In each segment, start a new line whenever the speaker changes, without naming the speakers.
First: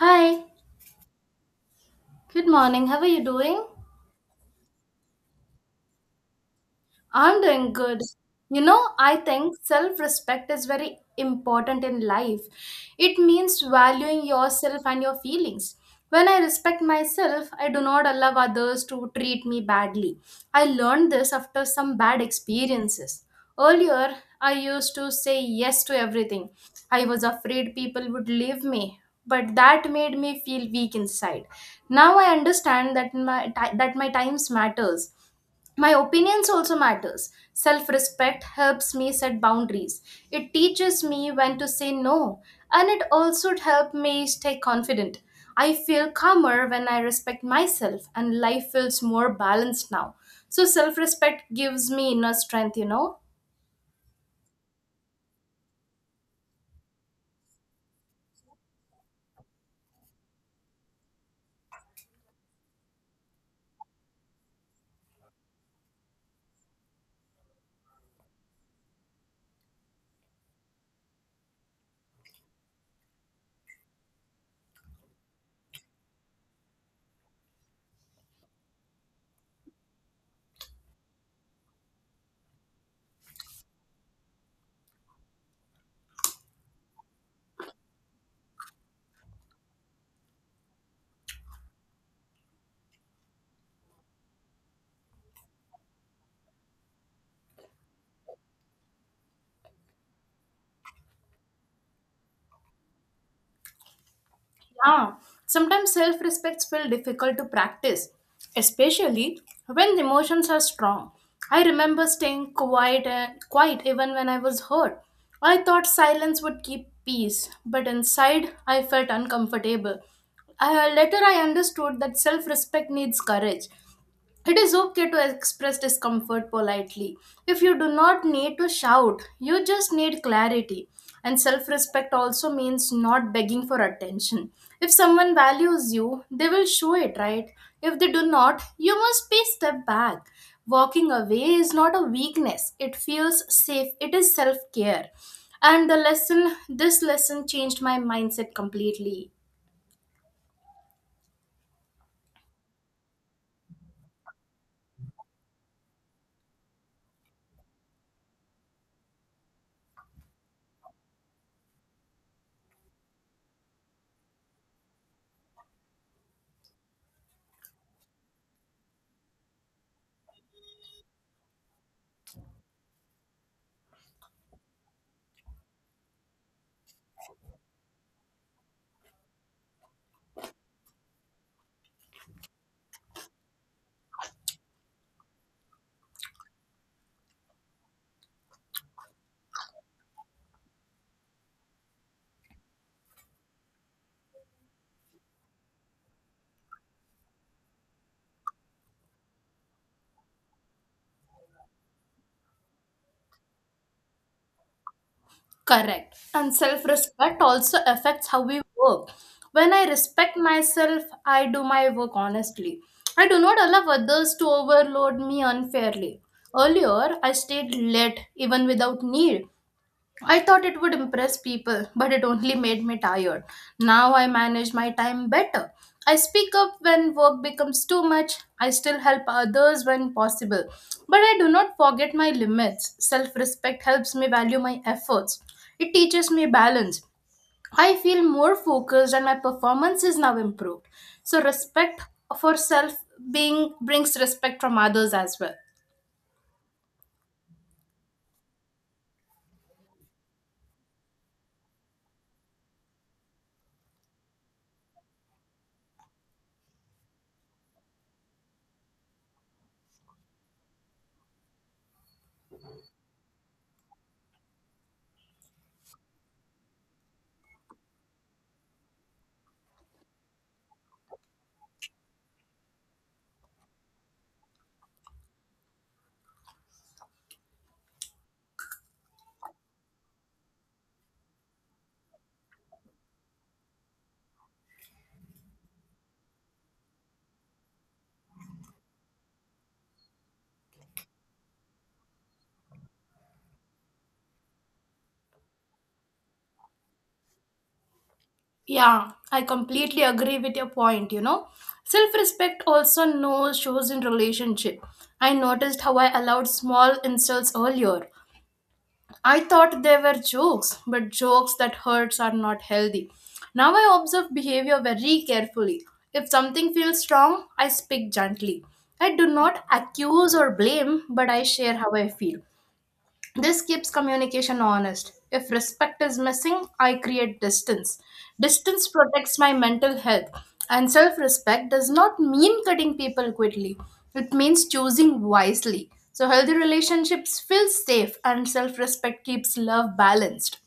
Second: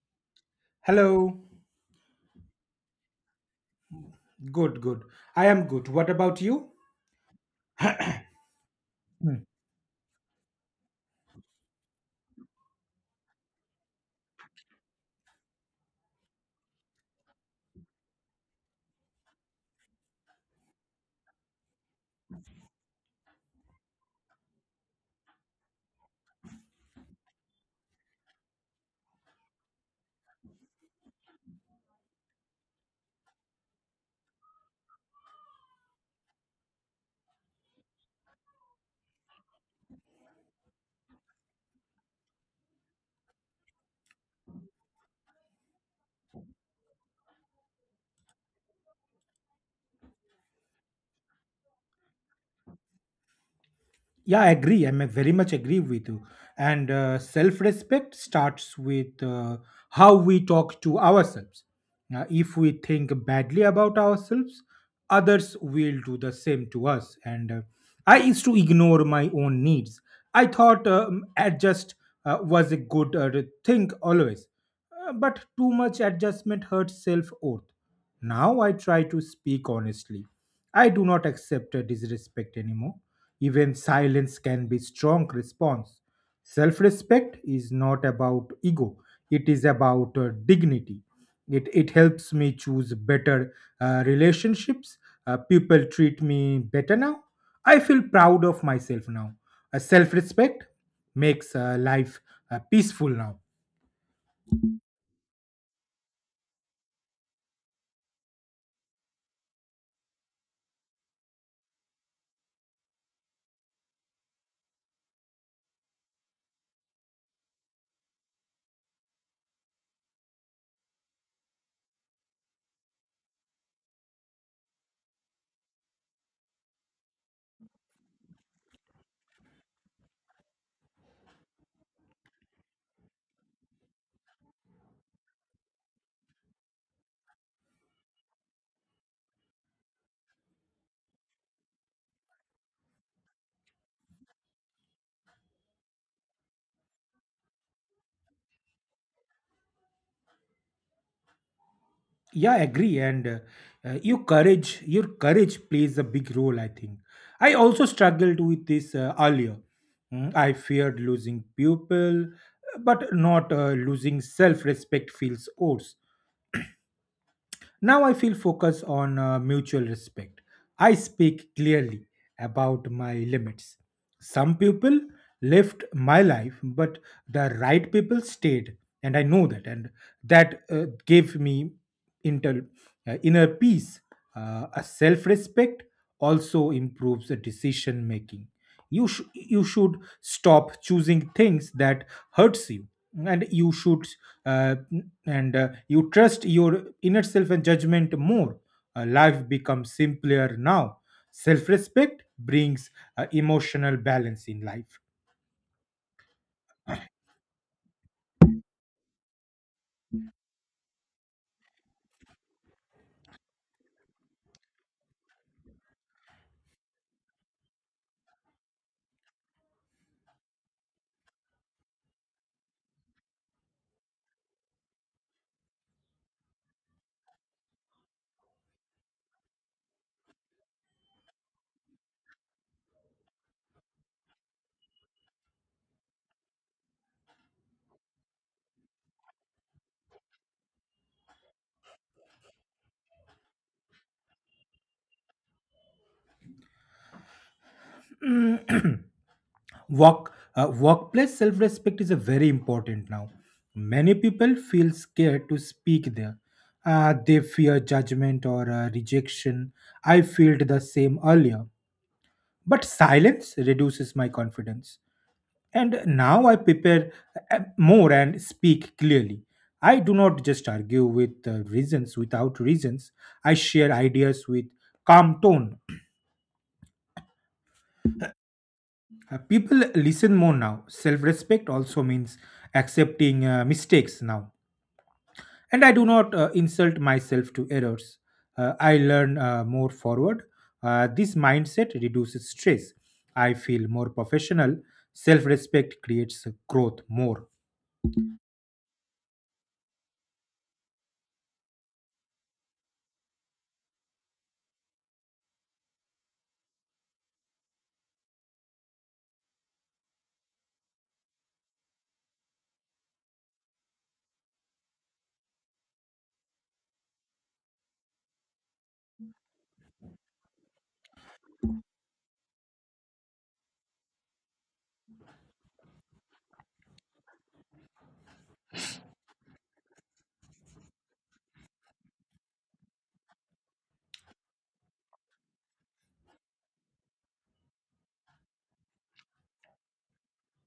Hi,
Hello.
good morning. How are you doing?
Good, good. I am good. What about you?
I'm doing good. You know, I
Hmm.
think self respect is very important in life. It means valuing yourself and your feelings. When I respect myself, I do not allow others to treat me badly. I learned this after some bad experiences. Earlier, I used to say yes to everything. I was afraid people would leave me, but that made me feel weak inside. Now I understand that my times matters, my opinions also matters. Self respect helps me set boundaries, it teaches me when to say no, and it also helps me stay confident. I feel calmer when I respect myself, and life feels more balanced now. So self respect gives me inner strength.
Yeah, I agree. I am very much agree with you. And Self respect starts with how we talk to ourselves. If we think badly about ourselves, others will do the same to us. And I used to ignore my own needs. I thought adjust was a good thing always. But too much adjustment hurts self worth. Now I try to speak honestly. I do not accept a disrespect anymore. Even silence can be strong response. Self-respect is not about ego. It is about dignity. It helps me choose better relationships. People treat me better now. I feel proud of myself now. Self-respect makes life peaceful now.
Yeah, sometimes self respects feel difficult to practice, especially when emotions are strong. I remember staying quiet even when I was hurt. I thought silence would keep peace, but inside I felt uncomfortable. Later, I understood that self respect needs courage. It is okay to express discomfort politely. If you do not need to shout, you just need clarity. And self respect also means not begging for attention. If someone values you, they will show it, right? If they do not, you must be step back. Walking away is not a weakness, it feels safe, it is self care. And this lesson changed my mindset completely.
Yeah, I agree, and your courage plays a big role, I think. I also struggled with this earlier. I feared losing people, but not losing self-respect feels worse. Now I feel focused on mutual respect. I speak clearly about my limits. Some people left my life, but the right people stayed, and I know that, and that gave me inter, inner peace. A self respect also improves the decision making. You should stop choosing things that hurts you, and you should, uh, and you trust your inner self and judgment more. Life becomes simpler now. Self-respect brings emotional balance in life.
Correct. And self respect also affects how we work. When I respect myself, I do my work honestly. I do not allow others to overload me unfairly. Earlier, I stayed late even without need. I thought it would impress people, but it only made me tired. Now I manage my time better. I speak up when work becomes too much. I still help others when possible. But I do not forget my limits. Self respect helps me value my efforts. It teaches me balance. I feel more focused and my performance is now improved. So, respect for self being brings respect from others as well.
Work, workplace self-respect is a very important now. Many people feel scared to speak there. They fear judgment or rejection. I felt the same earlier. But silence reduces my confidence. And now I prepare more and speak clearly. I do not just argue with reasons without reasons. I share ideas with calm tone. People listen more now. Self respect also means accepting mistakes now, and I do not insult myself to errors. I learn more forward. This mindset reduces stress. I feel more professional. Self-respect creates growth more.
Yeah, I completely agree with your point, you know. Self-respect also knows shows in relationship. I noticed how I allowed small insults earlier. I thought they were jokes, but jokes that hurts are not healthy. Now I observe behavior very carefully. If something feels wrong, I speak gently. I do not accuse or blame, but I share how I feel. This keeps communication honest. If respect is missing, I create distance. Distance protects my mental health, and self respect does not mean cutting people quickly, it means choosing wisely. So, healthy relationships feel safe, and self respect keeps love balanced.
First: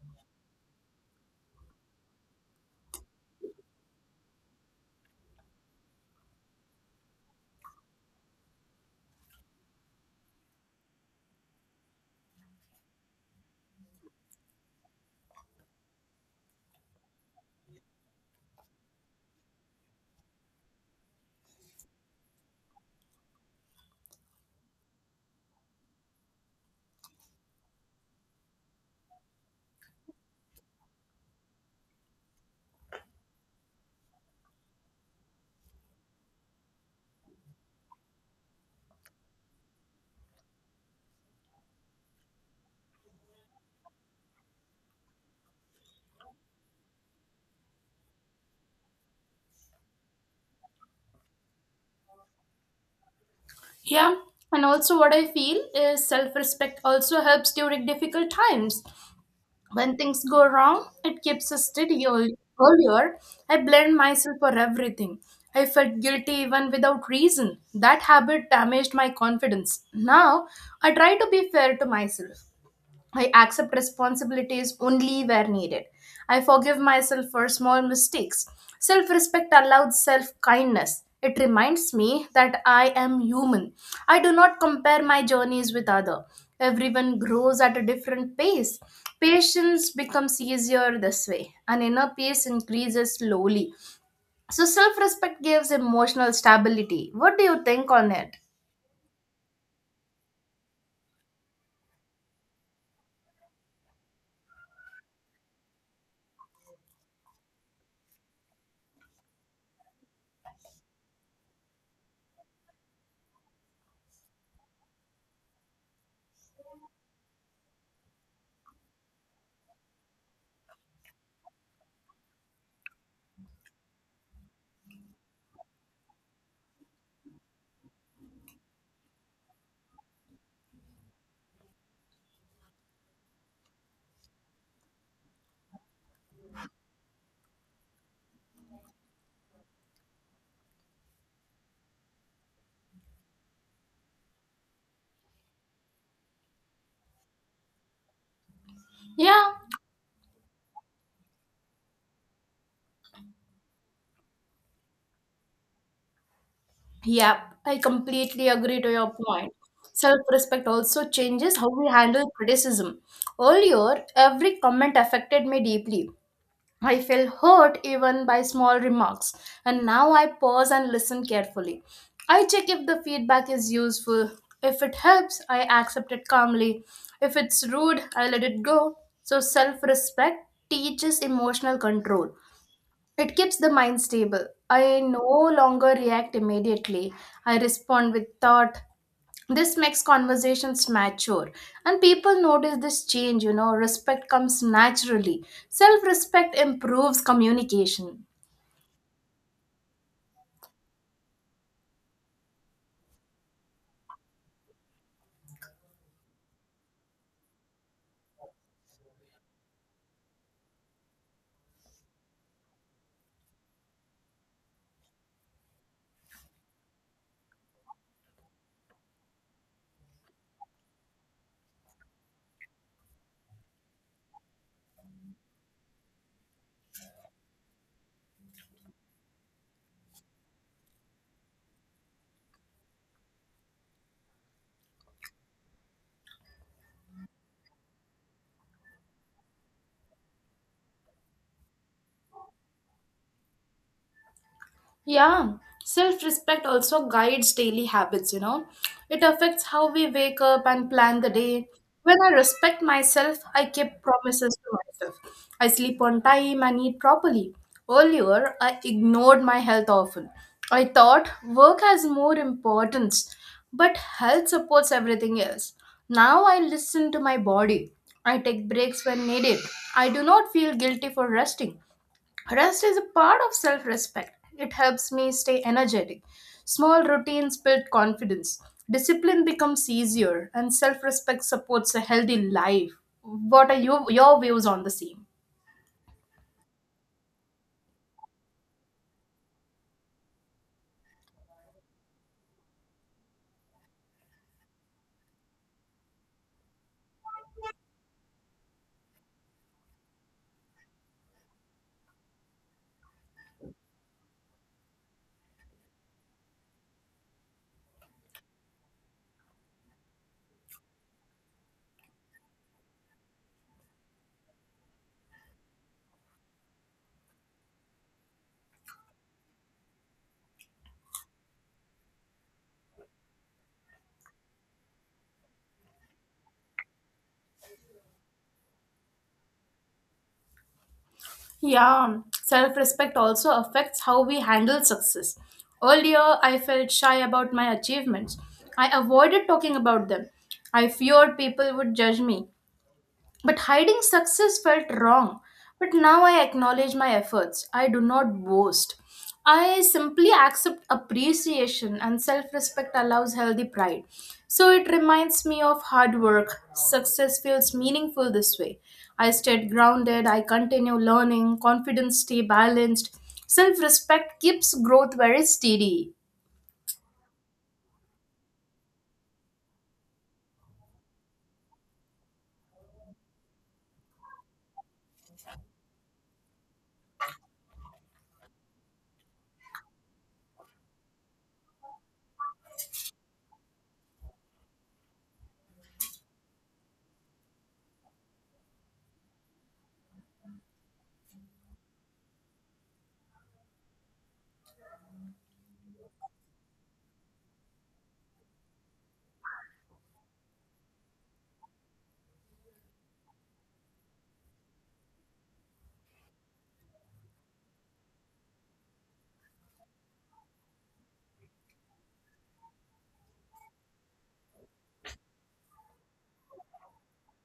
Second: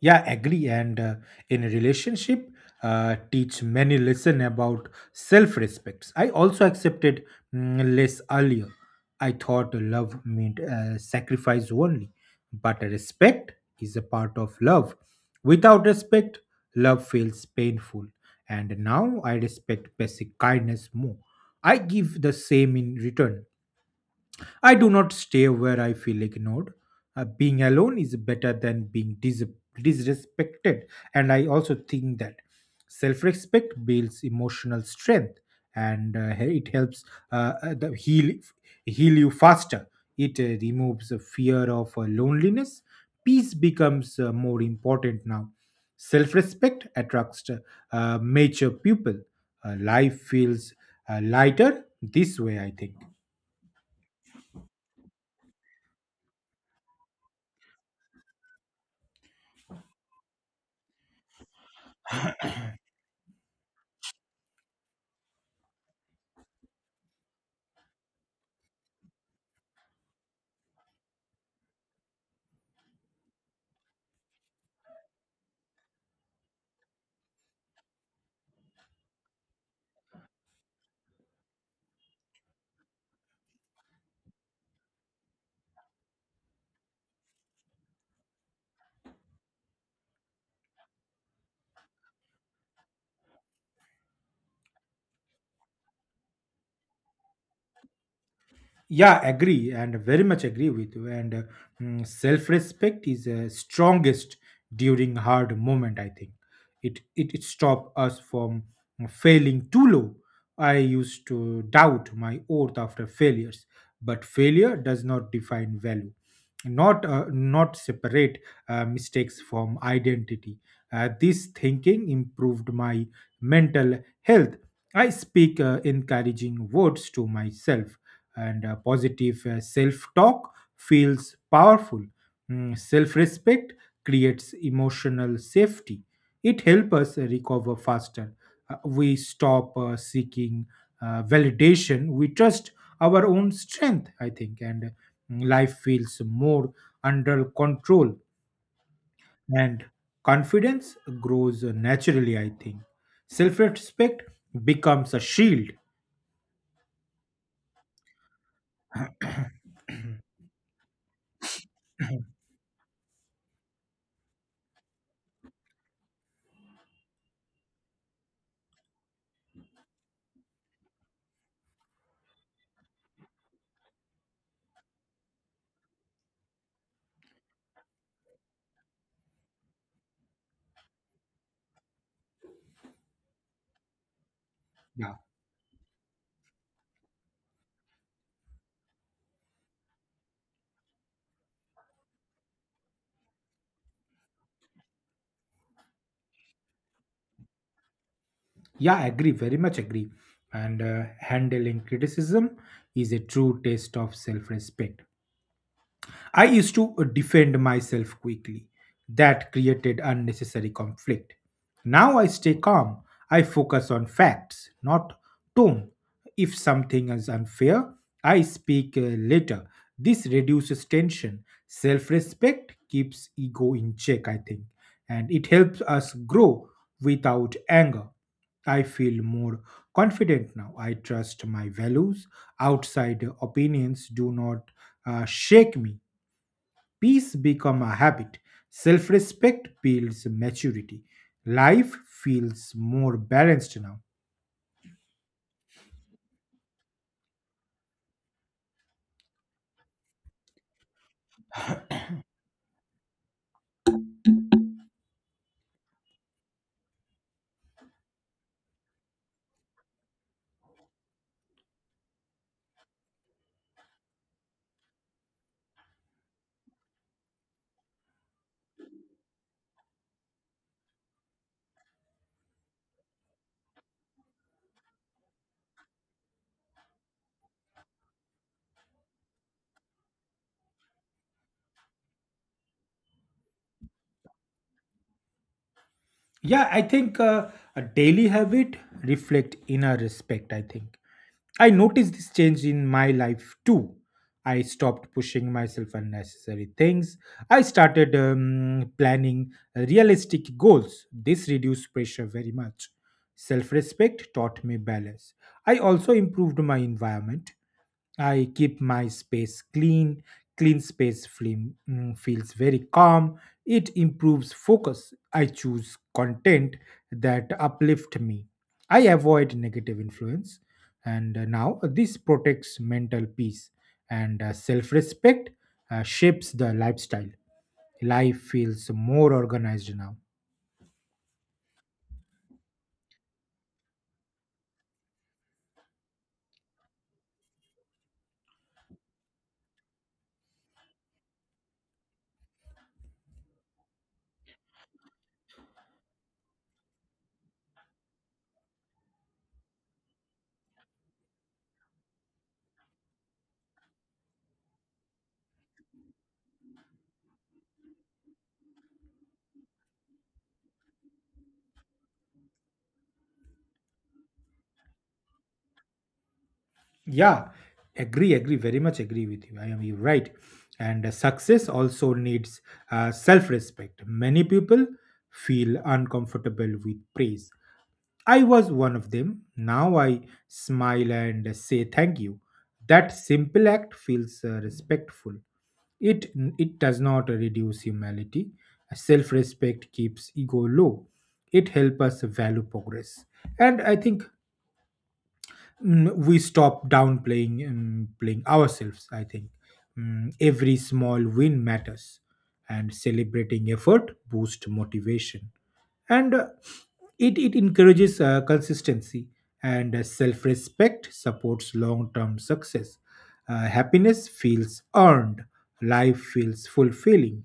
Yeah, agree. And In a relationship, teach many lesson about self respects. I also accepted less earlier. I thought love meant sacrifice only, but respect is a part of love. Without respect, love feels painful. And now I respect basic kindness more. I give the same in return. I do not stay where I feel ignored. Being alone is better than being disrespected, and I also think that self respect builds emotional strength, and it helps uh, uh, the heal, heal you faster. It removes the fear of loneliness. Peace becomes more important now. Self respect attracts mature people. Life feels lighter this way, I think.
Yeah, and also what I feel is self respect also helps during difficult times. When things go wrong, it keeps us steady. Earlier, I blamed myself for everything. I felt guilty even without reason. That habit damaged my confidence. Now, I try to be fair to myself. I accept responsibilities only where needed. I forgive myself for small mistakes. Self respect allows self kindness. It reminds me that I am human. I do not compare my journeys with other. Everyone grows at a different pace. Patience becomes easier this way, and inner peace increases slowly. So, self respect gives emotional stability. What do you think on it?
Yeah, agree, and very much agree with you. Self-respect is strongest during hard moment, I think. It stop us from failing too low. I used to doubt my worth after failures, but failure does not define value. Not separate mistakes from identity. This thinking improved my mental health. I speak encouraging words to myself, and positive self-talk feels powerful. Self-respect creates emotional safety. It helps us recover faster. We stop seeking validation. We trust our own strength, I think, and life feels more under control.
Yeah,
And confidence grows naturally, I think. Self-respect becomes a shield.
Yeah, I completely agree to your point. Self respect also changes how we handle criticism. Earlier, every comment affected me deeply. I felt hurt even by small remarks, and now I pause and listen carefully. I check if the feedback is useful. If it helps, I accept it calmly. If it's rude, I let it go. So, self respect teaches emotional control. It keeps the mind stable. I no longer react immediately. I respond with thought. This makes conversations mature. And people notice this change, you know, respect comes naturally. Self respect improves communication.
Yeah, agree, very much agree. And Handling criticism is a true test of self respect. I used to defend myself quickly. That created unnecessary conflict. Now I stay calm. I focus on facts, not tone. If something is unfair, I speak later. This reduces tension. Self respect keeps ego in check, I think, and it helps us grow without anger. I feel more confident now. I trust my values. Outside opinions do not shake me. Peace become a habit. Self-respect builds maturity. Life feels more balanced now.
Yeah, self respect also guides daily habits, you know. It affects how we wake up and plan the day. When I respect myself, I keep promises to myself. I sleep on time and eat properly. Earlier, I ignored my health often. I thought work has more importance, but health supports everything else. Now I listen to my body. I take breaks when needed. I do not feel guilty for resting. Rest is a part of self respect. It helps me stay energetic. Small routines build confidence. Discipline becomes easier, and self respect supports a healthy life. What are your views on the same?
Yeah, I think a daily habit reflect inner respect, I think. I noticed this change in my life too. I stopped pushing myself unnecessary things. I started planning realistic goals. This reduced pressure very much. Self respect taught me balance. I also improved my environment. I keep my space clean. Clean space film, feels very calm. It improves focus. I choose content that uplift me. I avoid negative influence. And Now this protects mental peace, and self respect shapes the lifestyle. Life feels more organized now.
Yeah, self respect also affects how we handle success. Earlier, I felt shy about my achievements. I avoided talking about them. I feared people would judge me. But hiding success felt wrong. But now I acknowledge my efforts. I do not boast. I simply accept appreciation, and self respect allows healthy pride. So it reminds me of hard work. Success feels meaningful this way. I stayed grounded, I continue learning, confidence stay balanced. Self respect keeps growth very steady.
Yeah, very much agree with you. I am you right. And Success also needs self respect. Many people feel uncomfortable with praise. I was one of them. Now I smile and say thank you. That simple act feels respectful. It, it does not reduce humility. Self respect keeps ego low. It helps us value progress. And I think we stop downplaying playing ourselves, I think. Every small win matters, and celebrating effort boosts motivation, and it encourages consistency, and self-respect supports long-term success. Happiness feels earned. Life feels fulfilling.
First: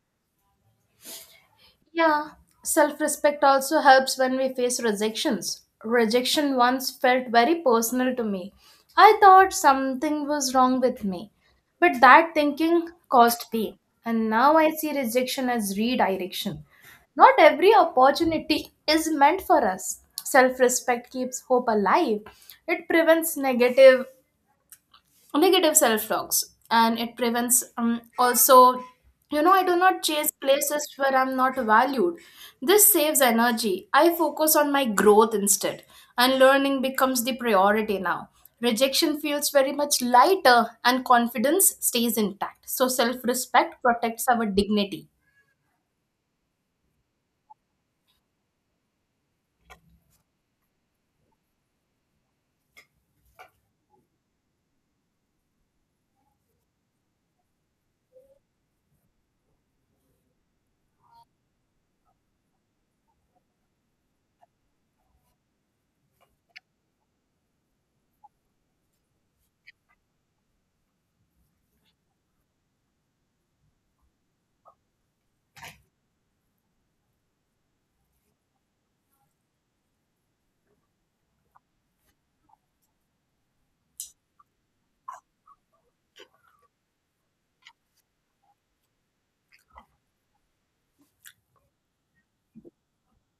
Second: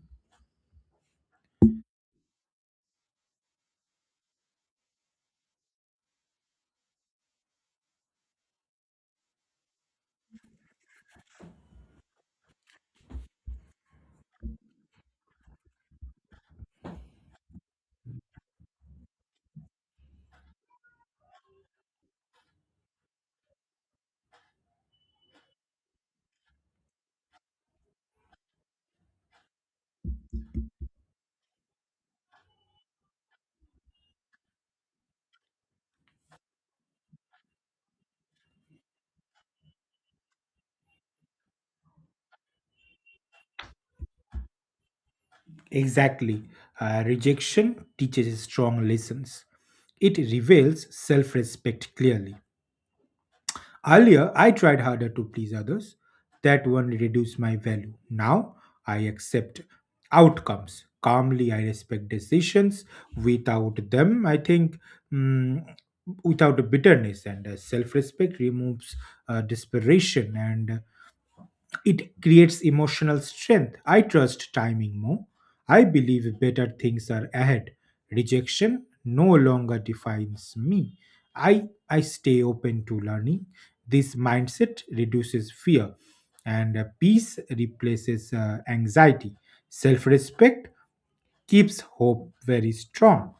Yeah, self respect also helps when we face rejections. Rejection once felt very personal to me. I thought something was wrong with me, but that thinking caused pain. And now I see rejection as redirection. Not every opportunity is meant for us. Self respect keeps hope alive, it prevents negative self talks, and it prevents also, I do not chase places where I'm not valued. This saves energy, I focus on my growth instead, and learning becomes the priority now. Rejection feels very much lighter and confidence stays intact. So self respect protects our dignity.
Exactly. Rejection teaches strong lessons. It reveals self-respect clearly. Earlier, I tried harder to please others. That one reduced my value. Now, I accept outcomes. Calmly, I respect decisions. Without them, I think, mm, without bitterness, and self respect removes desperation. And it creates emotional strength. I trust timing more. I believe better things are ahead. Rejection no longer defines me. I, I stay open to learning. This mindset reduces fear, and peace replaces anxiety. Self respect keeps hope very strong.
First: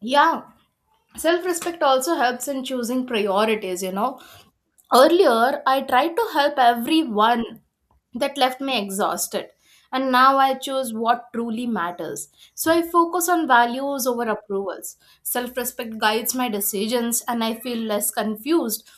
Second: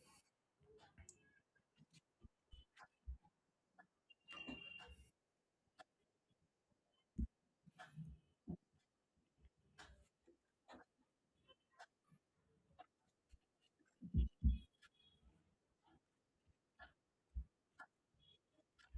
Yeah, self respect also helps in choosing priorities, you know. Earlier, I tried to help everyone that left me exhausted. And now I choose what truly matters. So I focus on values over approvals. Self respect guides my decisions, and I feel less confused.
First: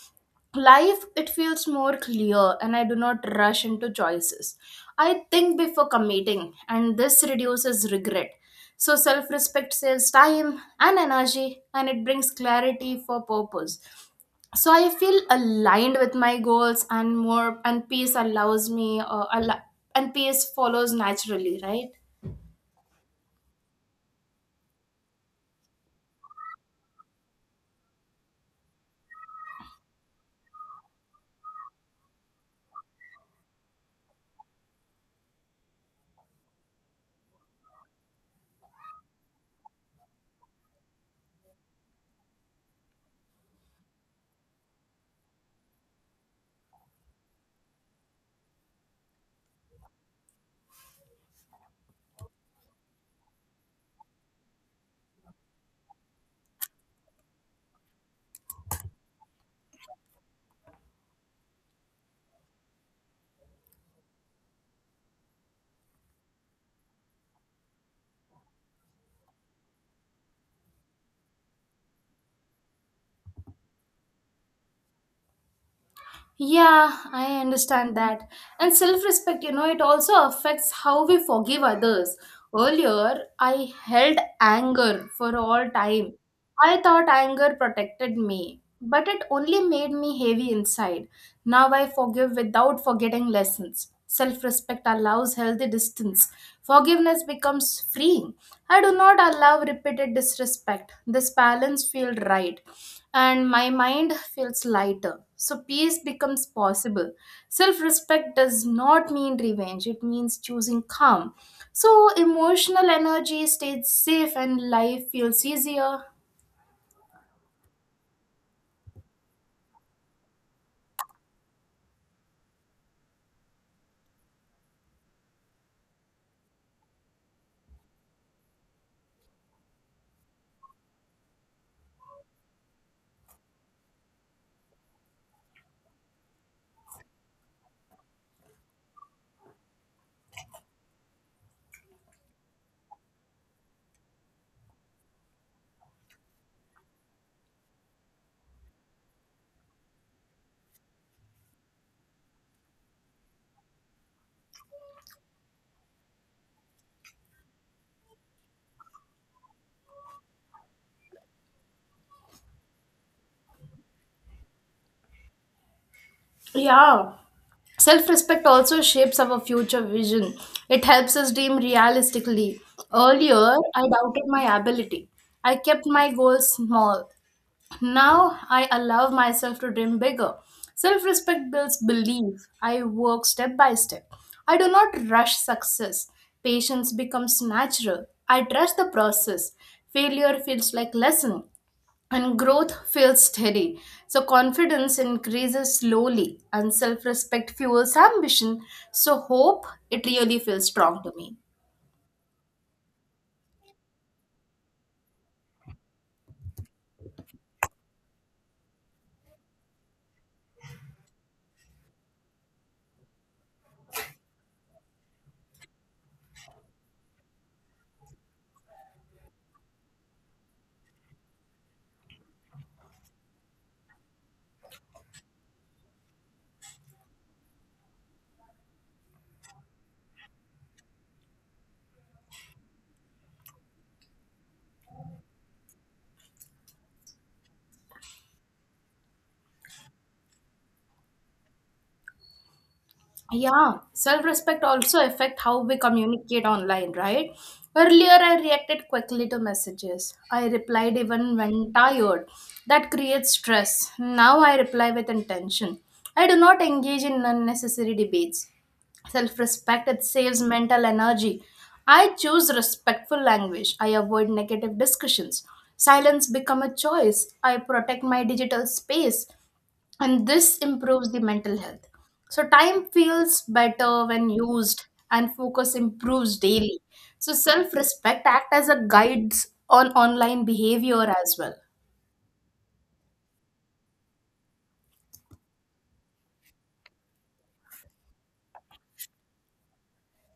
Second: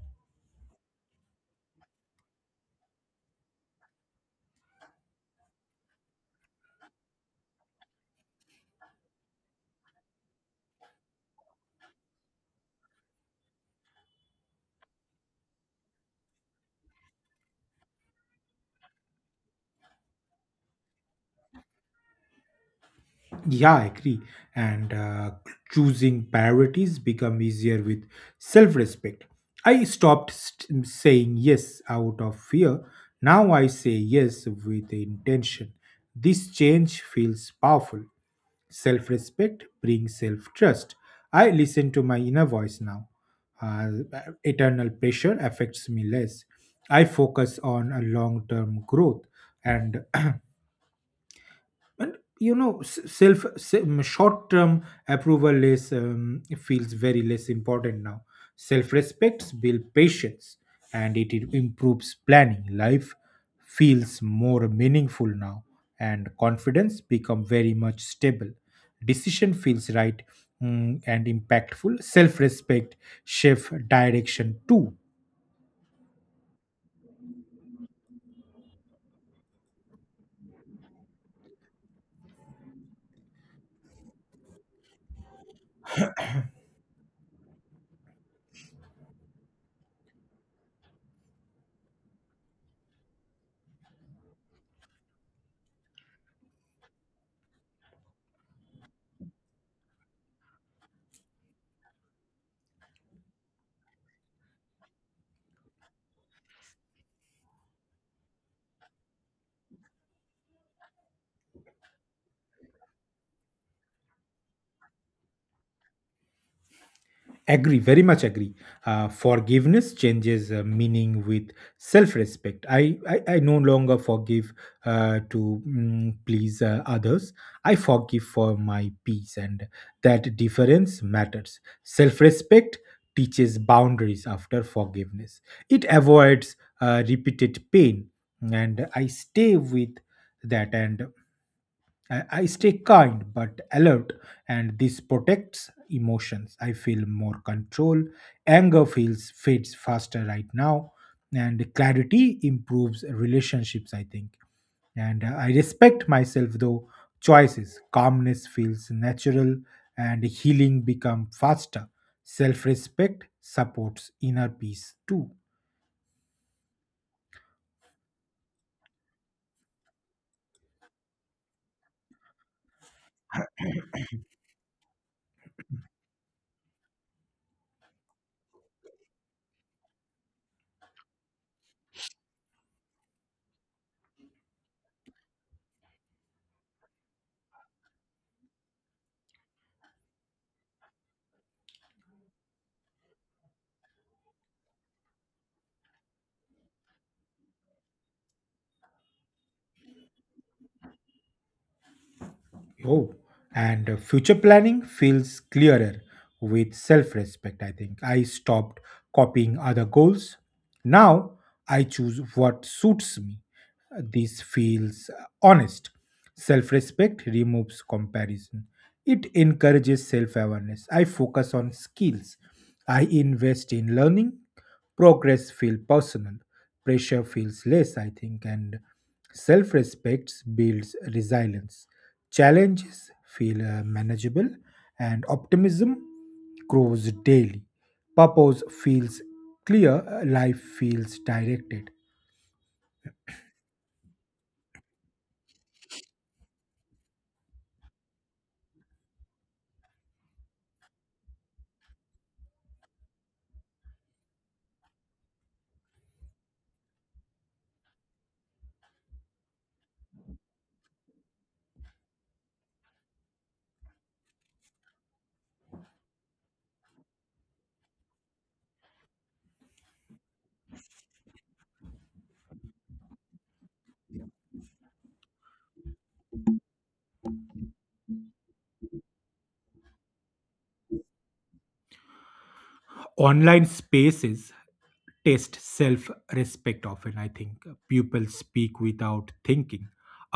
Life, it feels more clear, and I do not rush into choices. I think before committing, and this reduces regret. So, self respect saves time and energy, and it brings clarity for purpose. So I feel aligned with my goals and more, and peace allows me al- and peace follows naturally, right?
Yeah, I agree. And Choosing priorities become easier with self-respect. I stopped saying yes out of fear. Now I say yes with intention. This change feels powerful. Self-respect brings self-trust. I listen to my inner voice now. Uh, Eternal pressure affects me less. I focus on a long-term growth, and and you know, self short term approval is feels very less important now. Self respect builds patience, and it improves planning. Life feels more meaningful now, and confidence become very much stable. Decision feels right, and impactful. Self respect shift direction too.
Yeah, I understand that. And self-respect, you know, it also affects how we forgive others. Earlier, I held anger for all time. I thought anger protected me, but it only made me heavy inside. Now I forgive without forgetting lessons. Self-respect allows healthy distance, forgiveness becomes free. I do not allow repeated disrespect. This balance feels right, and my mind feels lighter. So, peace becomes possible. Self respect does not mean revenge, it means choosing calm. So, emotional energy stays safe, and life feels easier.
Agree, very much agree. Forgiveness changes meaning with self-respect. I no longer forgive to please others. I forgive for my peace, and that difference matters. Self-respect teaches boundaries after forgiveness. It avoids repeated pain, and I stay with that. And I stay kind but alert, and this protects emotions. I feel more control. Anger feels fades faster right now, and clarity improves relationships, I think, and I respect myself though choices. Calmness feels natural, and healing become faster. Self-respect supports inner peace too.
Yeah. Self respect also shapes our future vision. It helps us dream realistically. Earlier, I doubted my ability. I kept my goals small. Now I allow myself to dream bigger. Self respect builds belief. I work step by step. I do not rush success. Patience becomes natural. I trust the process. Failure feels like lesson and growth feels steady. So confidence increases slowly and self-respect fuels ambition. So hope it really feels strong to me.
Oh, and future planning feels clearer with self respect, I think. I stopped copying other goals. Now I choose what suits me. This feels honest. Self respect removes comparison. It encourages self awareness. I focus on skills. I invest in learning. Progress feels personal. Pressure feels less, I think. And self respect builds resilience. Challenges feel manageable. And optimism grows daily. Purpose feels clear. Life feels directed.
Yeah, self-respect also affect how we communicate online, right? Earlier, I reacted quickly to messages. I replied even when tired. That creates stress. Now I reply with intention. I do not engage in unnecessary debates. Self-respect, it saves mental energy. I choose respectful language. I avoid negative discussions. Silence become a choice. I protect my digital space and this improves the mental health. So time feels better when used and focus improves daily. So self-respect act as a guides on online behavior as well.
Online spaces test self respect often, I think. People speak without thinking.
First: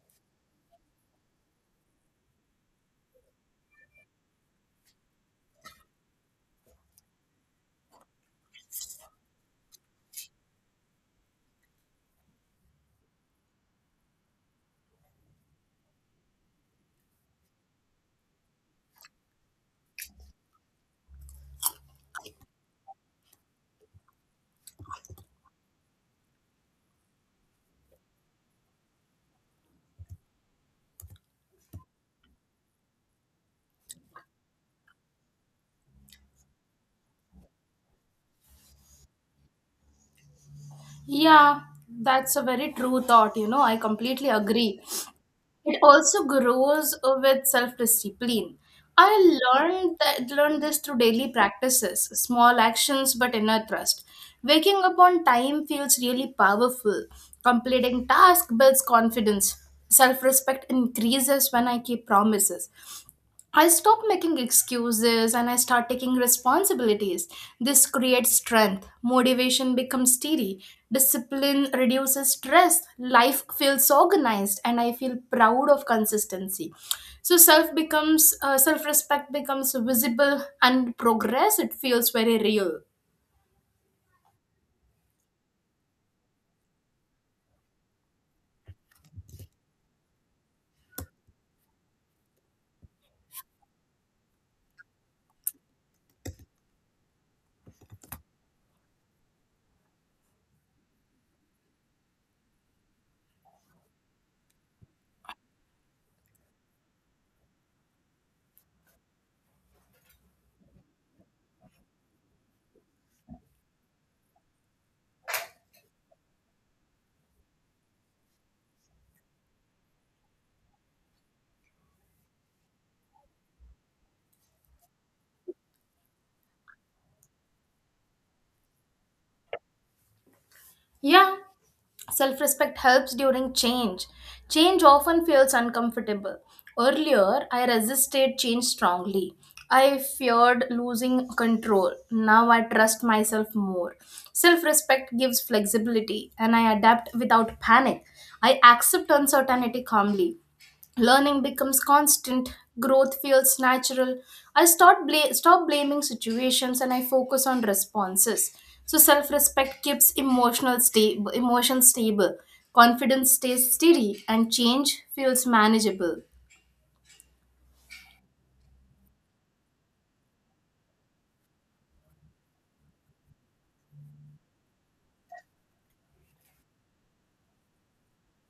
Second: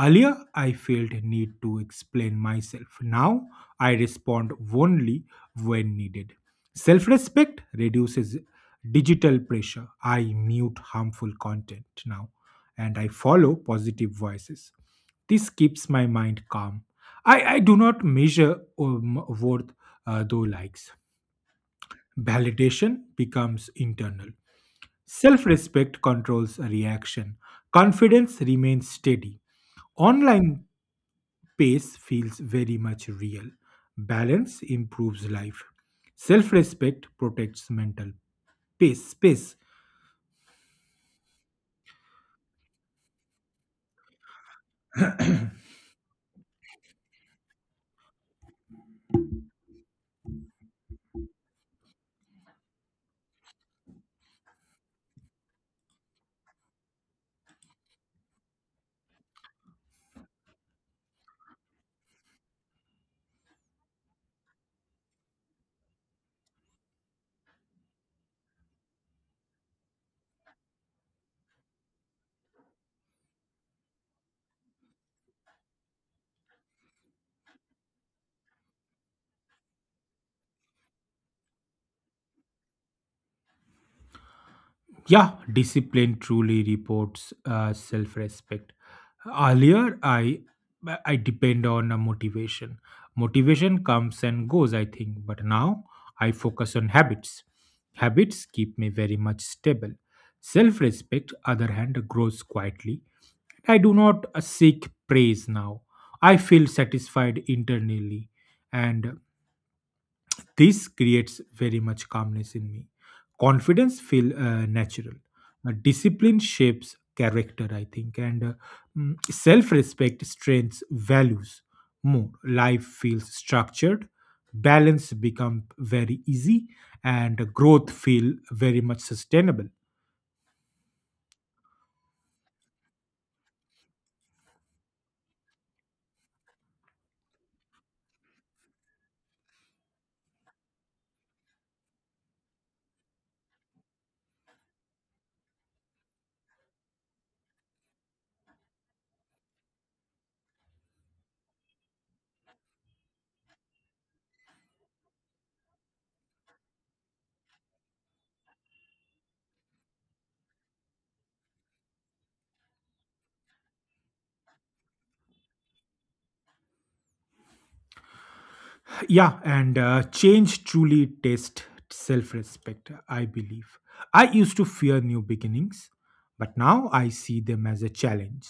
Earlier I felt a need to explain myself. Now I respond only when needed. Self respect reduces digital pressure. I mute harmful content now, and I follow positive voices. This keeps my mind calm. I do not measure worth though likes. Validation becomes internal. Self respect controls a reaction. Confidence remains steady. Online pace feels very much real. Balance improves life. Self respect protects mental space.
Yeah, that's a very true thought, you know, I completely agree. It also grows with self-discipline. I learned this through daily practices, small actions but inner trust. Waking up on time feels really powerful. Completing task builds confidence. Self-respect increases when I keep promises. I stop making excuses and I start taking responsibilities. This creates strength. Motivation becomes steady. Discipline reduces stress. Life feels organized and I feel proud of consistency. So self-respect becomes visible and progress it feels very real.
Yeah, discipline truly reports self-respect. Earlier, I depend on a motivation. Motivation comes and goes, I think, but now I focus on habits. Habits keep me very much stable. Self-respect, other hand, grows quietly. I do not seek praise now. I feel satisfied internally, and this creates very much calmness in me. Confidence feel natural. Discipline shapes character, I think, and mm, self-respect strengthens values more. Life feels structured. Balance become very easy, and growth feel very much sustainable.
Yeah. Self respect helps during change. Change often feels uncomfortable. Earlier, I resisted change strongly. I feared losing control. Now I trust myself more. Self respect gives flexibility and I adapt without panic. I accept uncertainty calmly. Learning becomes constant, growth feels natural. I start stop blaming situations and I focus on responses. So self-respect keeps emotion stable. Confidence stays steady and change feels manageable.
Yeah, and Change truly tests self respect, I believe. I used to fear new beginnings, but now I see them as a challenge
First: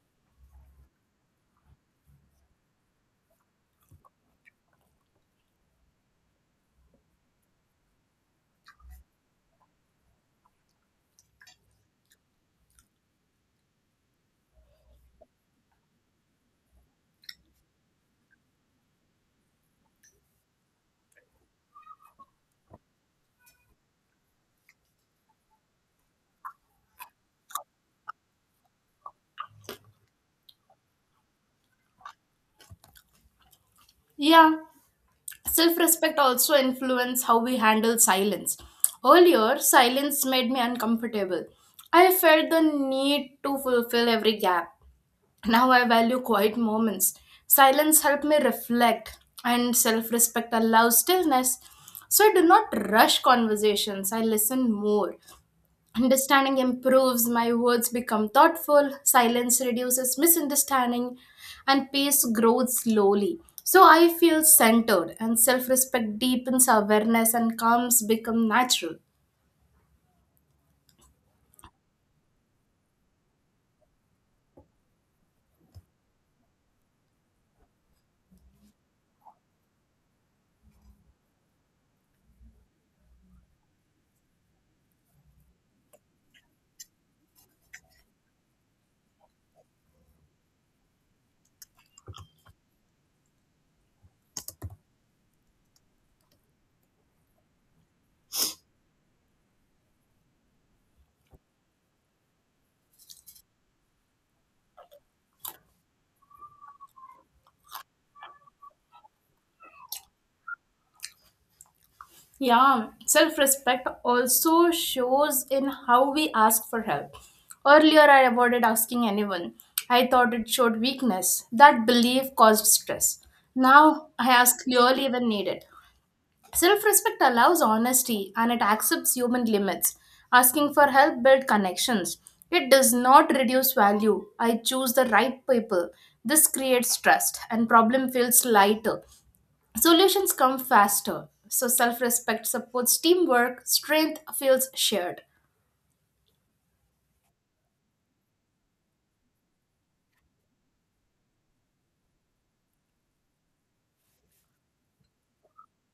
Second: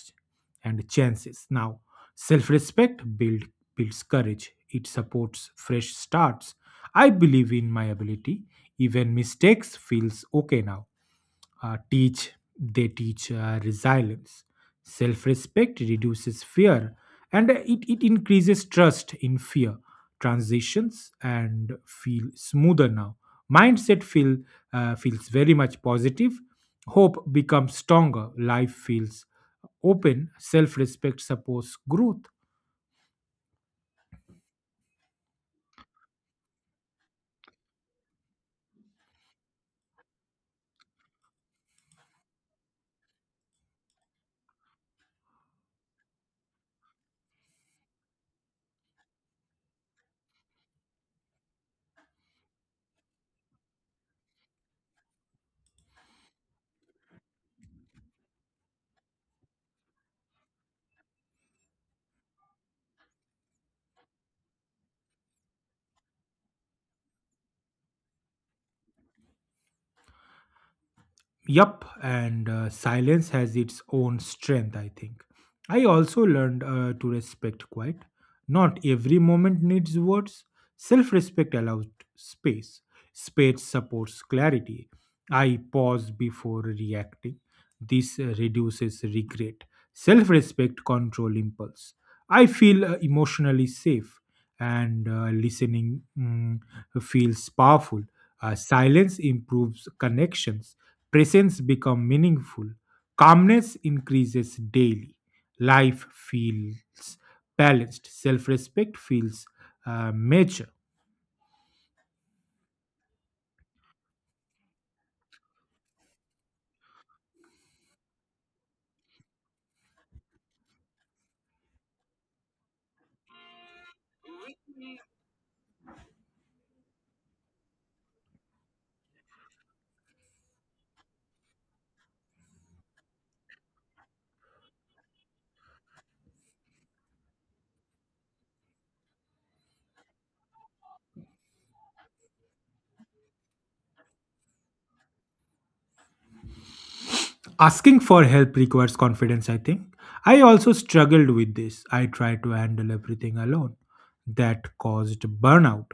and chances. Now, self respect builds courage. It supports fresh starts. I believe in my ability. Even mistakes feels okay now. Teach They teach resilience. Self-respect reduces fear, and it increases trust in fear. Transitions and feel smoother now. Mindset feels very much positive. Hope becomes stronger. Life feels open. Self-respect supports growth.
Yeah, self respect also influence how we handle silence. Earlier, silence made me uncomfortable. I felt the need to fulfill every gap. Now I value quiet moments. Silence helps me reflect, and self respect allows stillness. So I do not rush conversations, I listen more. Understanding improves, my words become thoughtful, silence reduces misunderstanding, and peace grows slowly. So I feel centered, and self respect deepens awareness, and calms become natural.
Yup, and silence has its own strength, I think. I also learned to respect quiet. Not every moment needs words. Self respect allows space. Space supports clarity. I pause before reacting. This reduces regret. Self respect control impulse. I feel emotionally safe and listening feels powerful. Silence improves connections. Presence becomes meaningful. Calmness increases daily. Life feels balanced. Self-respect feels mature.
Yeah, self respect also shows in how we ask for help. Earlier, I avoided asking anyone. I thought it showed weakness. That belief caused stress. Now, I ask clearly when needed. Self respect allows honesty and it accepts human limits. Asking for help builds connections. It does not reduce value. I choose the right people. This creates trust and problem feels lighter. Solutions come faster. So self respect supports teamwork, strength feels shared.
Asking for help requires confidence, I think. I also struggled with this. I tried to handle everything alone. That caused burnout.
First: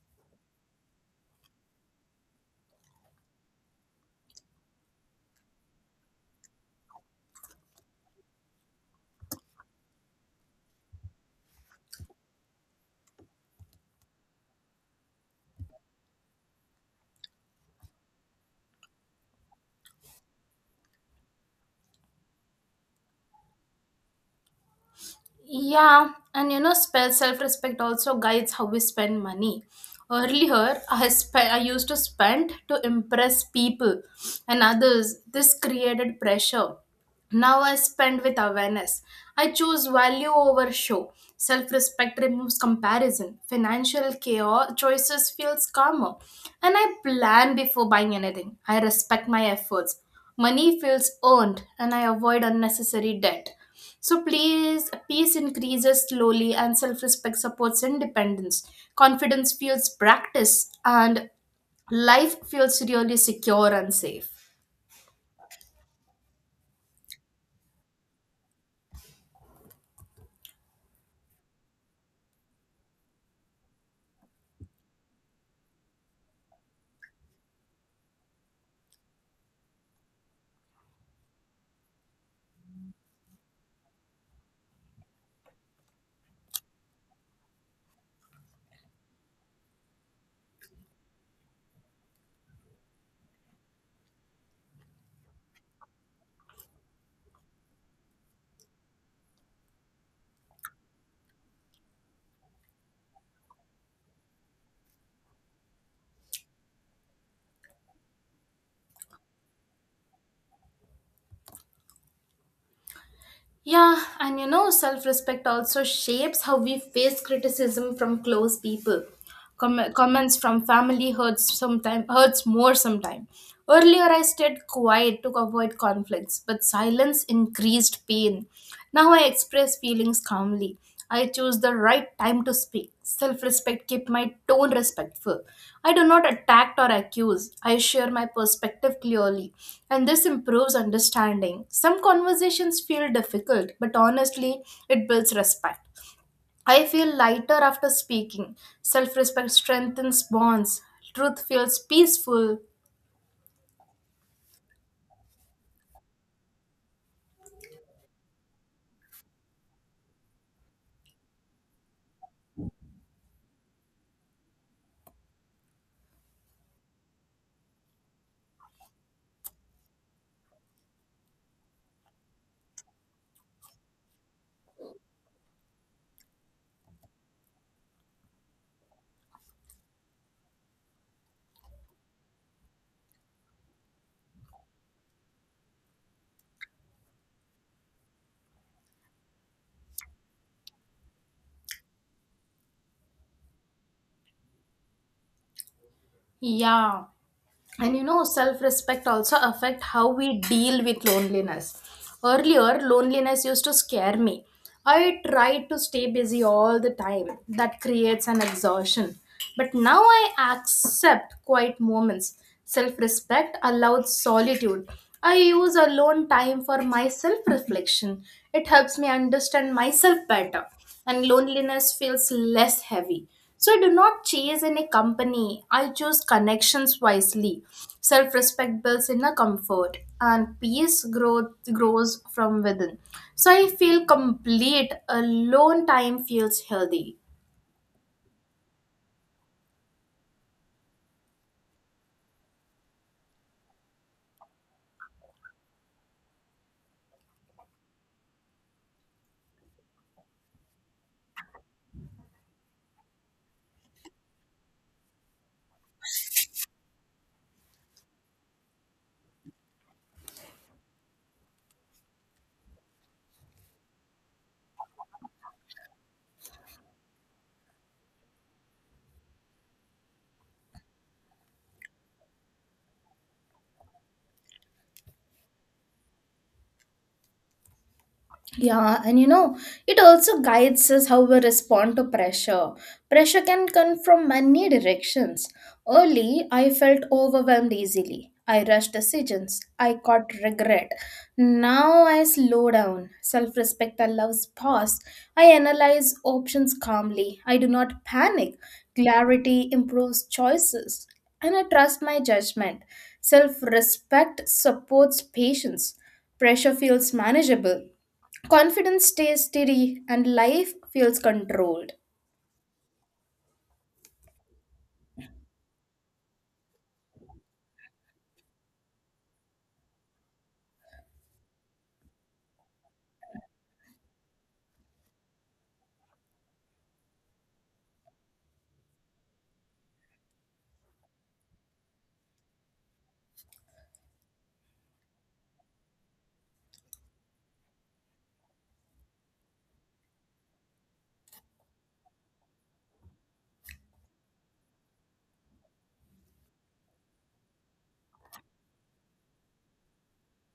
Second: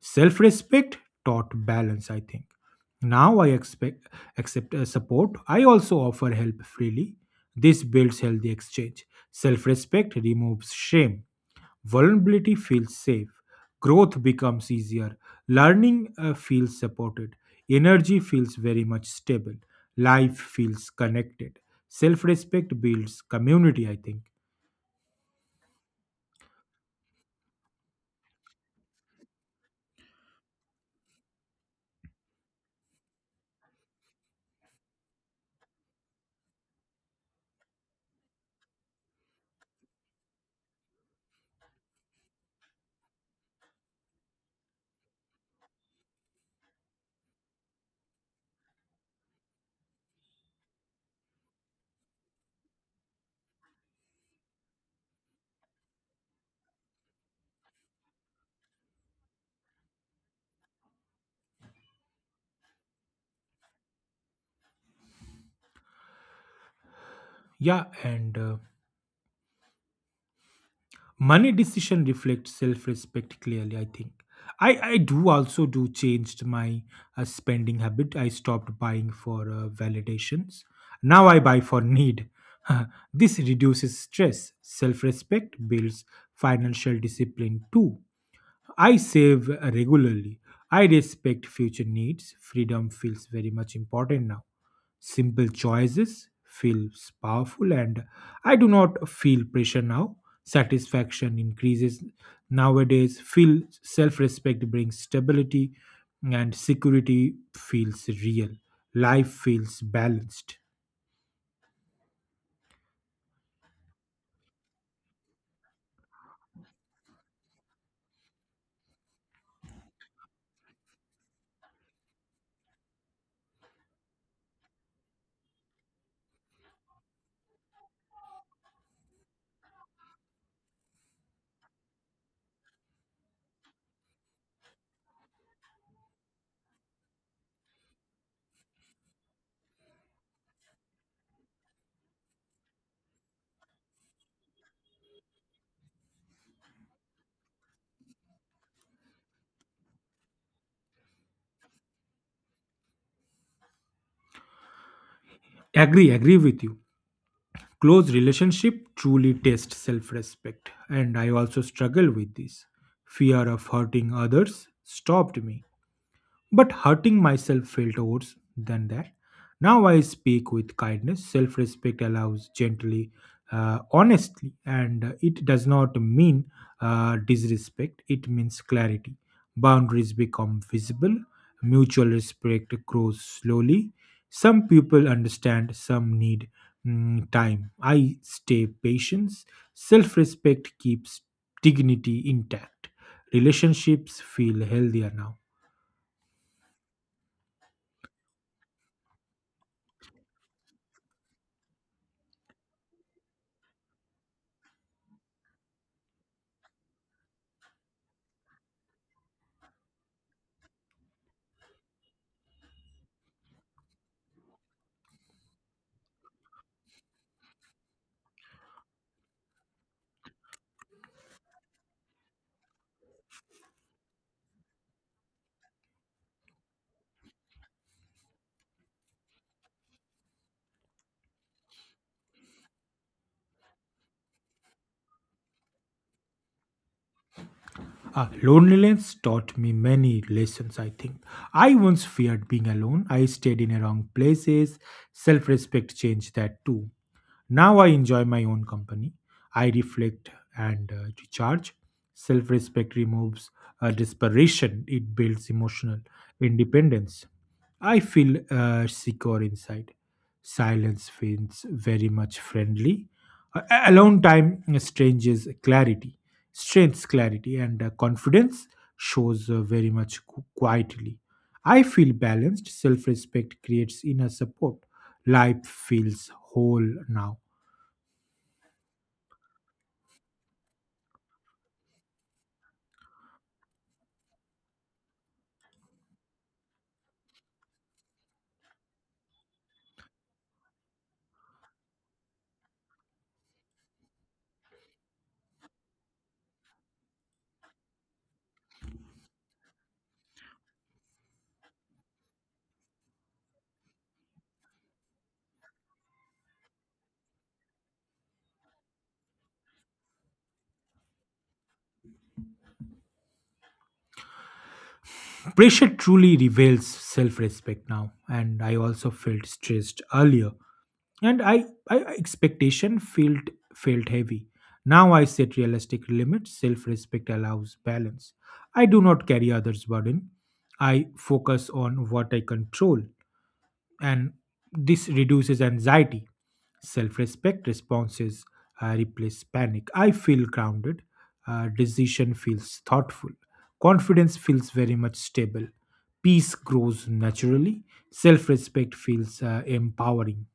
Self respect taught balance, I think. Now I expect accept support. I also offer help freely. This builds healthy exchange. Self respect removes shame. Vulnerability feels safe, growth becomes easier, learning feels supported, energy feels very much stable, life feels connected, self respect builds community, I think.
Yeah, and self respect also guides how we spend money. Earlier, I used to spend to impress people and others. This created pressure. Now I spend with awareness. I choose value over show. Self respect removes comparison. Financial chaos choices feels calmer. And I plan before buying anything. I respect my efforts. Money feels earned and I avoid unnecessary debt. So please peace increases slowly and self respect supports independence. Confidence feels practice and life feels really secure and safe.
Yeah, and money decision reflects self-respect clearly, I think. I do also do changed my spending habit. I stopped buying for validations. Now I buy for need. This reduces stress. Self-respect builds financial discipline too. I save regularly. I respect future needs. Freedom feels very much important now. Simple choices feels powerful, and I do not feel pressure now. Satisfaction increases nowadays. Feel self-respect brings stability and security feels real. Life feels balanced.
Yeah, and self respect also shapes how we face criticism from close people. Comments from family hurts sometimes hurts more sometimes. Earlier, I stayed quiet to avoid conflicts, but silence increased pain. Now I express feelings calmly. I choose the right time to speak. Self respect keep my tone respectful. I do not attack or accuse. I share my perspective clearly, and this improves understanding. Some conversations feel difficult, but honestly, it builds respect. I feel lighter after speaking. Self respect strengthens bonds. Truth feels peaceful.
Agree, agree with you. Close relationship truly test self-respect, and I also struggle with this. Fear of hurting others stopped me, but hurting myself felt worse than that. Now I speak with kindness. Self respect allows gently, honestly, and it does not mean disrespect, it means clarity. Boundaries become visible, mutual respect grows slowly. Some people understand, some need time. I stay patient. Self respect keeps dignity intact. Relationships feel healthier now.
Yeah. And self-respect also affect how we deal with loneliness. Earlier loneliness used to scare me. I tried to stay busy all the time. That creates an exhaustion, but now I accept quiet moments. Self-respect allows solitude. I use alone time for my self-reflection. It helps me understand myself better, and loneliness feels less heavy. So I do not chase any company. I choose connections wisely. Self-respect builds inner comfort and peace growth grows from within. So I feel complete. Alone time feels healthy.
Loneliness taught me many lessons, I think. I once feared being alone. I stayed in the wrong places. Self respect changed that too. Now I enjoy my own company. I reflect and recharge. Self respect removes desperation, it builds emotional independence. I feel secure inside. Silence feels very much friendly. Alone time strangers clarity, strengths clarity, and confidence shows very much quietly. I feel balanced. Self respect creates inner support. Life feels whole now.
Yeah, and it also guides us how we respond to pressure. Pressure can come from many directions. Early, I felt overwhelmed easily. I rushed decisions. I caught regret. Now I slow down. Self respect allows pause. I analyze options calmly. I do not panic. Clarity improves choices. And I trust my judgment. Self respect supports patience. Pressure feels manageable. Confidence stays steady and life feels controlled.
Pressure truly reveals self respect now, and I also felt stressed earlier. And expectation felt heavy. Now I set realistic limits. Self-respect allows balance. I do not carry others' burden. I focus on what I control, and this reduces anxiety. Self-respect responses replace panic. I feel grounded. Decision feels thoughtful. Confidence feels very much stable. Peace grows naturally. Self-respect feels empowering.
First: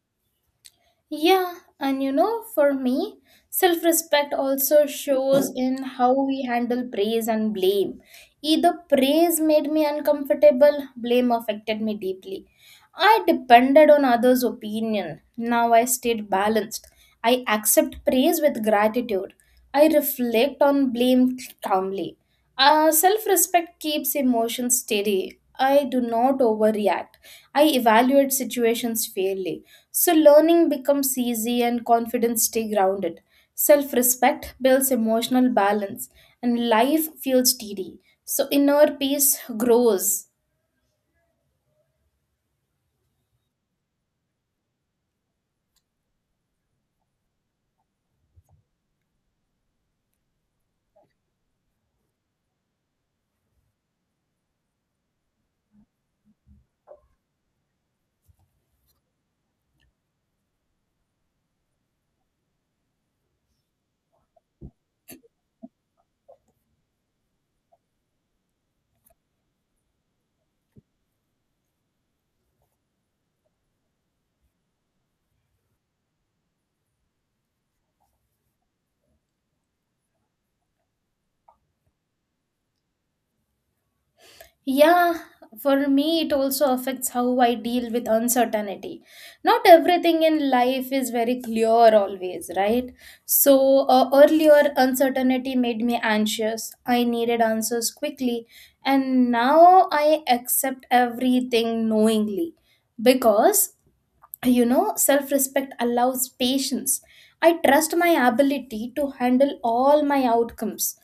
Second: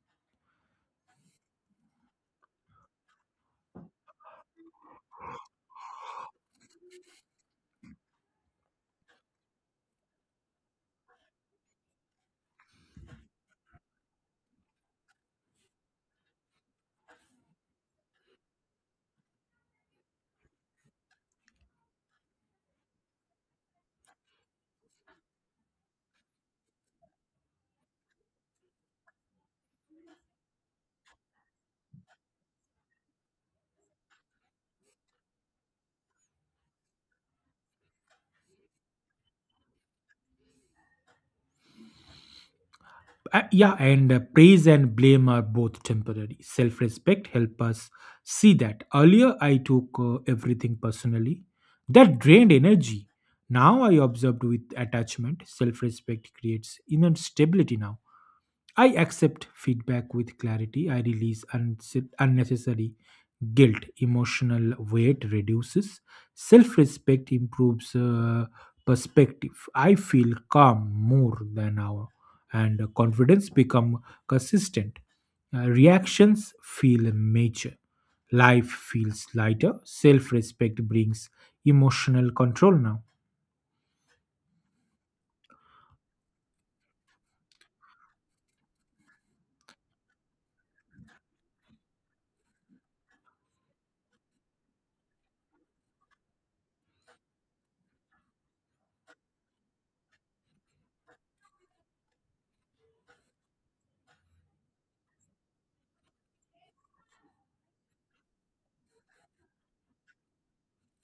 Yeah, and for me, self respect also shows in how we handle praise and blame. Either praise made me uncomfortable, blame affected me deeply. I depended on others' opinion. Now I stayed balanced. I accept praise with gratitude. I reflect on blame calmly. Self respect keeps emotions steady. I do not overreact. I evaluate situations fairly. So learning becomes easy and confidence stay grounded. Self respect builds emotional balance and life feels steady. So inner peace grows.
Yeah, and praise and blame are both temporary. Self respect help us see that. Earlier, I took everything personally. That drained energy. Now I observed with attachment. Self respect creates inner stability now. I accept feedback with clarity. I release unnecessary guilt. Emotional weight reduces. Self respect improves perspective. I feel calm more than now, and confidence become consistent. Reactions feel mature. Life feels lighter. Self respect brings emotional control now.
Yeah, for me, it also affects how I deal with uncertainty. Not everything in life is very clear always, right? So, earlier, uncertainty made me anxious. I needed answers quickly. And now I accept everything knowingly because, self respect allows patience. I trust my ability to handle all my outcomes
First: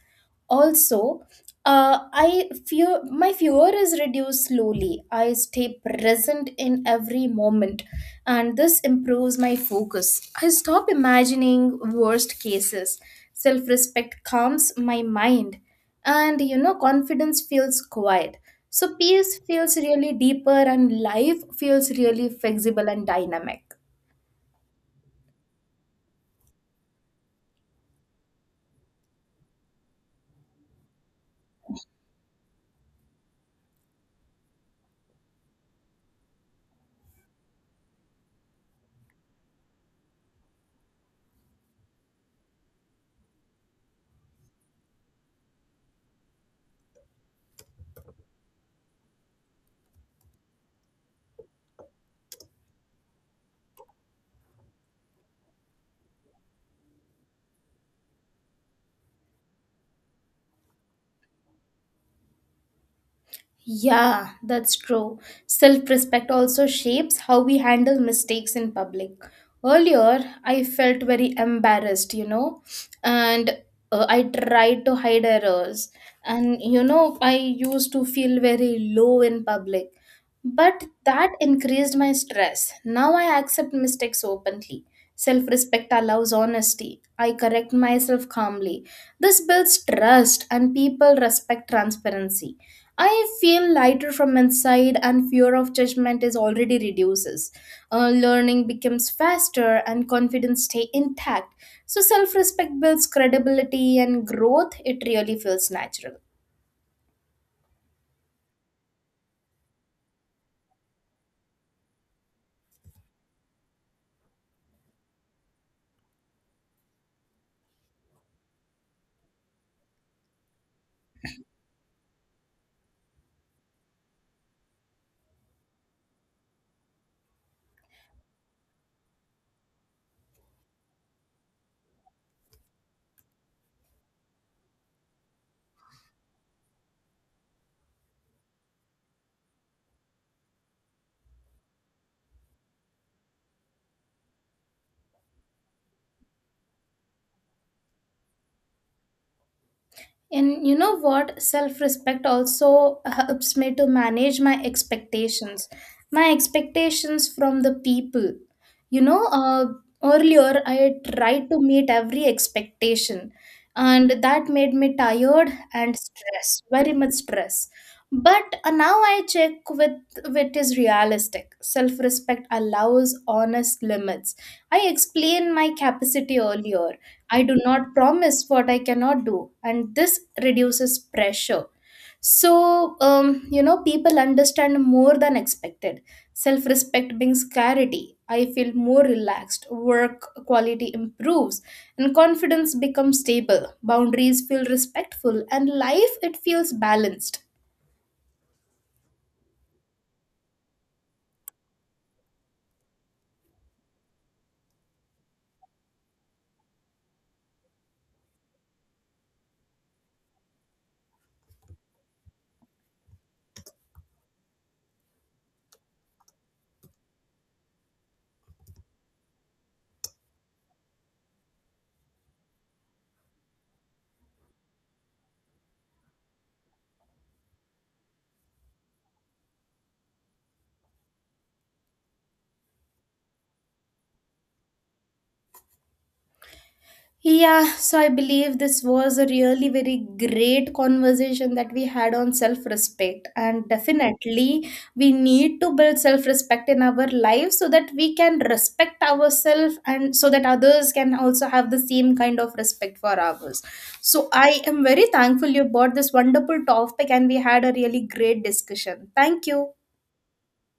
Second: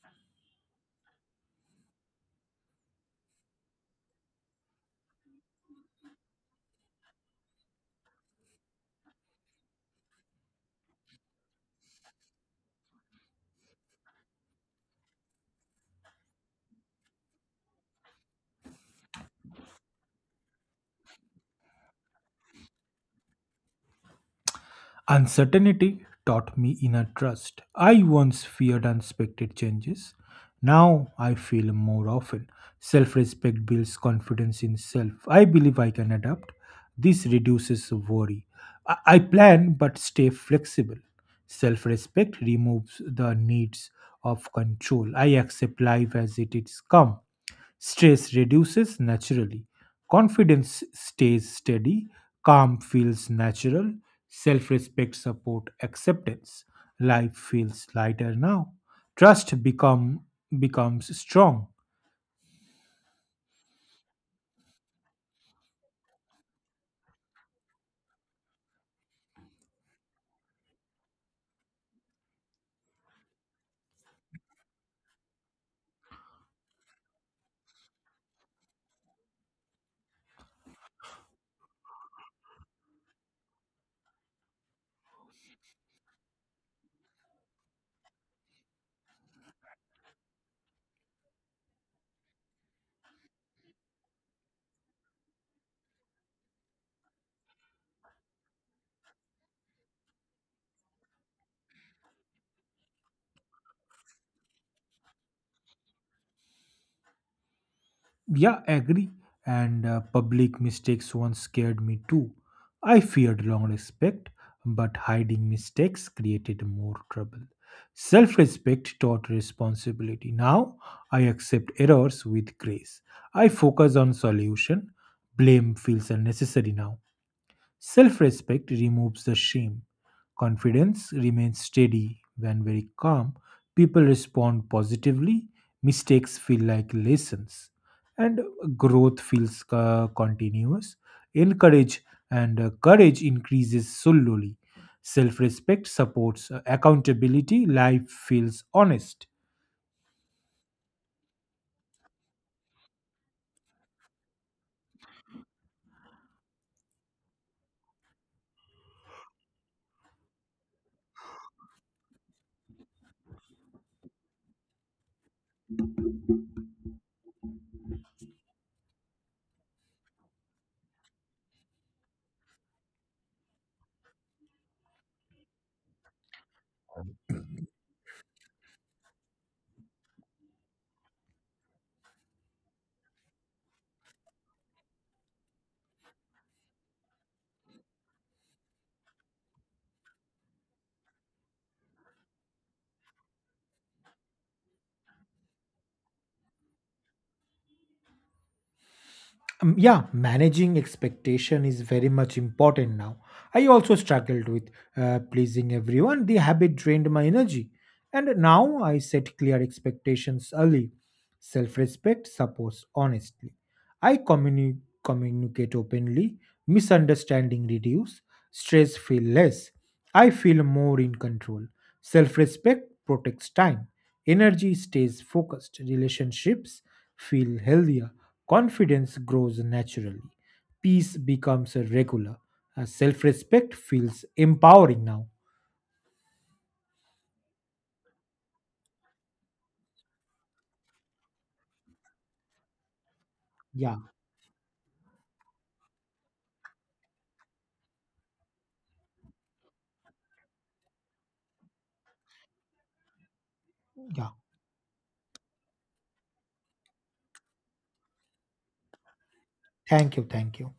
also, uh, I fear my fear is reduced slowly. I stay present in every moment, and this improves my focus. I stop imagining worst cases. Self-respect calms my mind, and confidence feels quiet. So peace feels really deeper, and life feels really flexible and dynamic.
Uncertainty taught me inner trust. I once feared unexpected changes. Now I feel more often. Self respect builds confidence in self. I believe I can adapt. This reduces worry. I plan but stay flexible. Self respect removes the needs of control. I accept life as it is come. Stress reduces naturally. Confidence stays steady. Calm feels natural. Self respect support acceptance. Life feels lighter now. Trust becomes strong.
Yeah, that's true. Self respect also shapes how we handle mistakes in public. Earlier, I felt very embarrassed, and I tried to hide errors. And, I used to feel very low in public. But that increased my stress. Now I accept mistakes openly. Self respect allows honesty. I correct myself calmly. This builds trust, and people respect transparency. I feel lighter from inside, and fear of judgment is already reduces. Learning becomes faster, and confidence stay intact. So self-respect builds credibility and growth. It really feels natural.
Yeah, agree. And public mistakes once scared me too. I feared long respect, but hiding mistakes created more trouble. Self respect taught responsibility. Now I accept errors with grace. I focus on solution. Blame feels unnecessary now. Self respect removes the shame. Confidence remains steady. When very calm, people respond positively. Mistakes feel like lessons. And growth feels continuous. Encourage and courage increases slowly. Self respect supports accountability. Life feels honest.
And you know what? Self respect also helps me to manage my expectations from the people. You know, uh, Earlier I tried to meet every expectation, and that made me tired and stressed, very much stress. But now I check with what is realistic. Self respect allows honest limits. I explained my capacity earlier. I do not promise what I cannot do, and this reduces pressure. So, people understand more than expected. Self respect brings clarity. I feel more relaxed. Work quality improves, and confidence becomes stable. Boundaries feel respectful, and life it feels balanced.
Yeah, managing expectation is very much important now. I also struggled with pleasing everyone. The habit drained my energy. And now I set clear expectations early. Self respect supports honesty. I communicate openly, misunderstanding reduce, stress feel less. I feel more in control. Self respect protects time, energy stays focused, relationships feel healthier, confidence grows naturally, peace becomes a regular. Self respect feels empowering now.
Yeah, so I believe this was a really very great conversation that we had on self respect. And
Yeah,
definitely, we need to build self respect in our lives so that we can respect ourselves and so that others can also have the same kind of respect for ours. So,
yeah.
I am very thankful you brought this wonderful topic and we had a really great discussion. Thank you.
Thank you, thank you.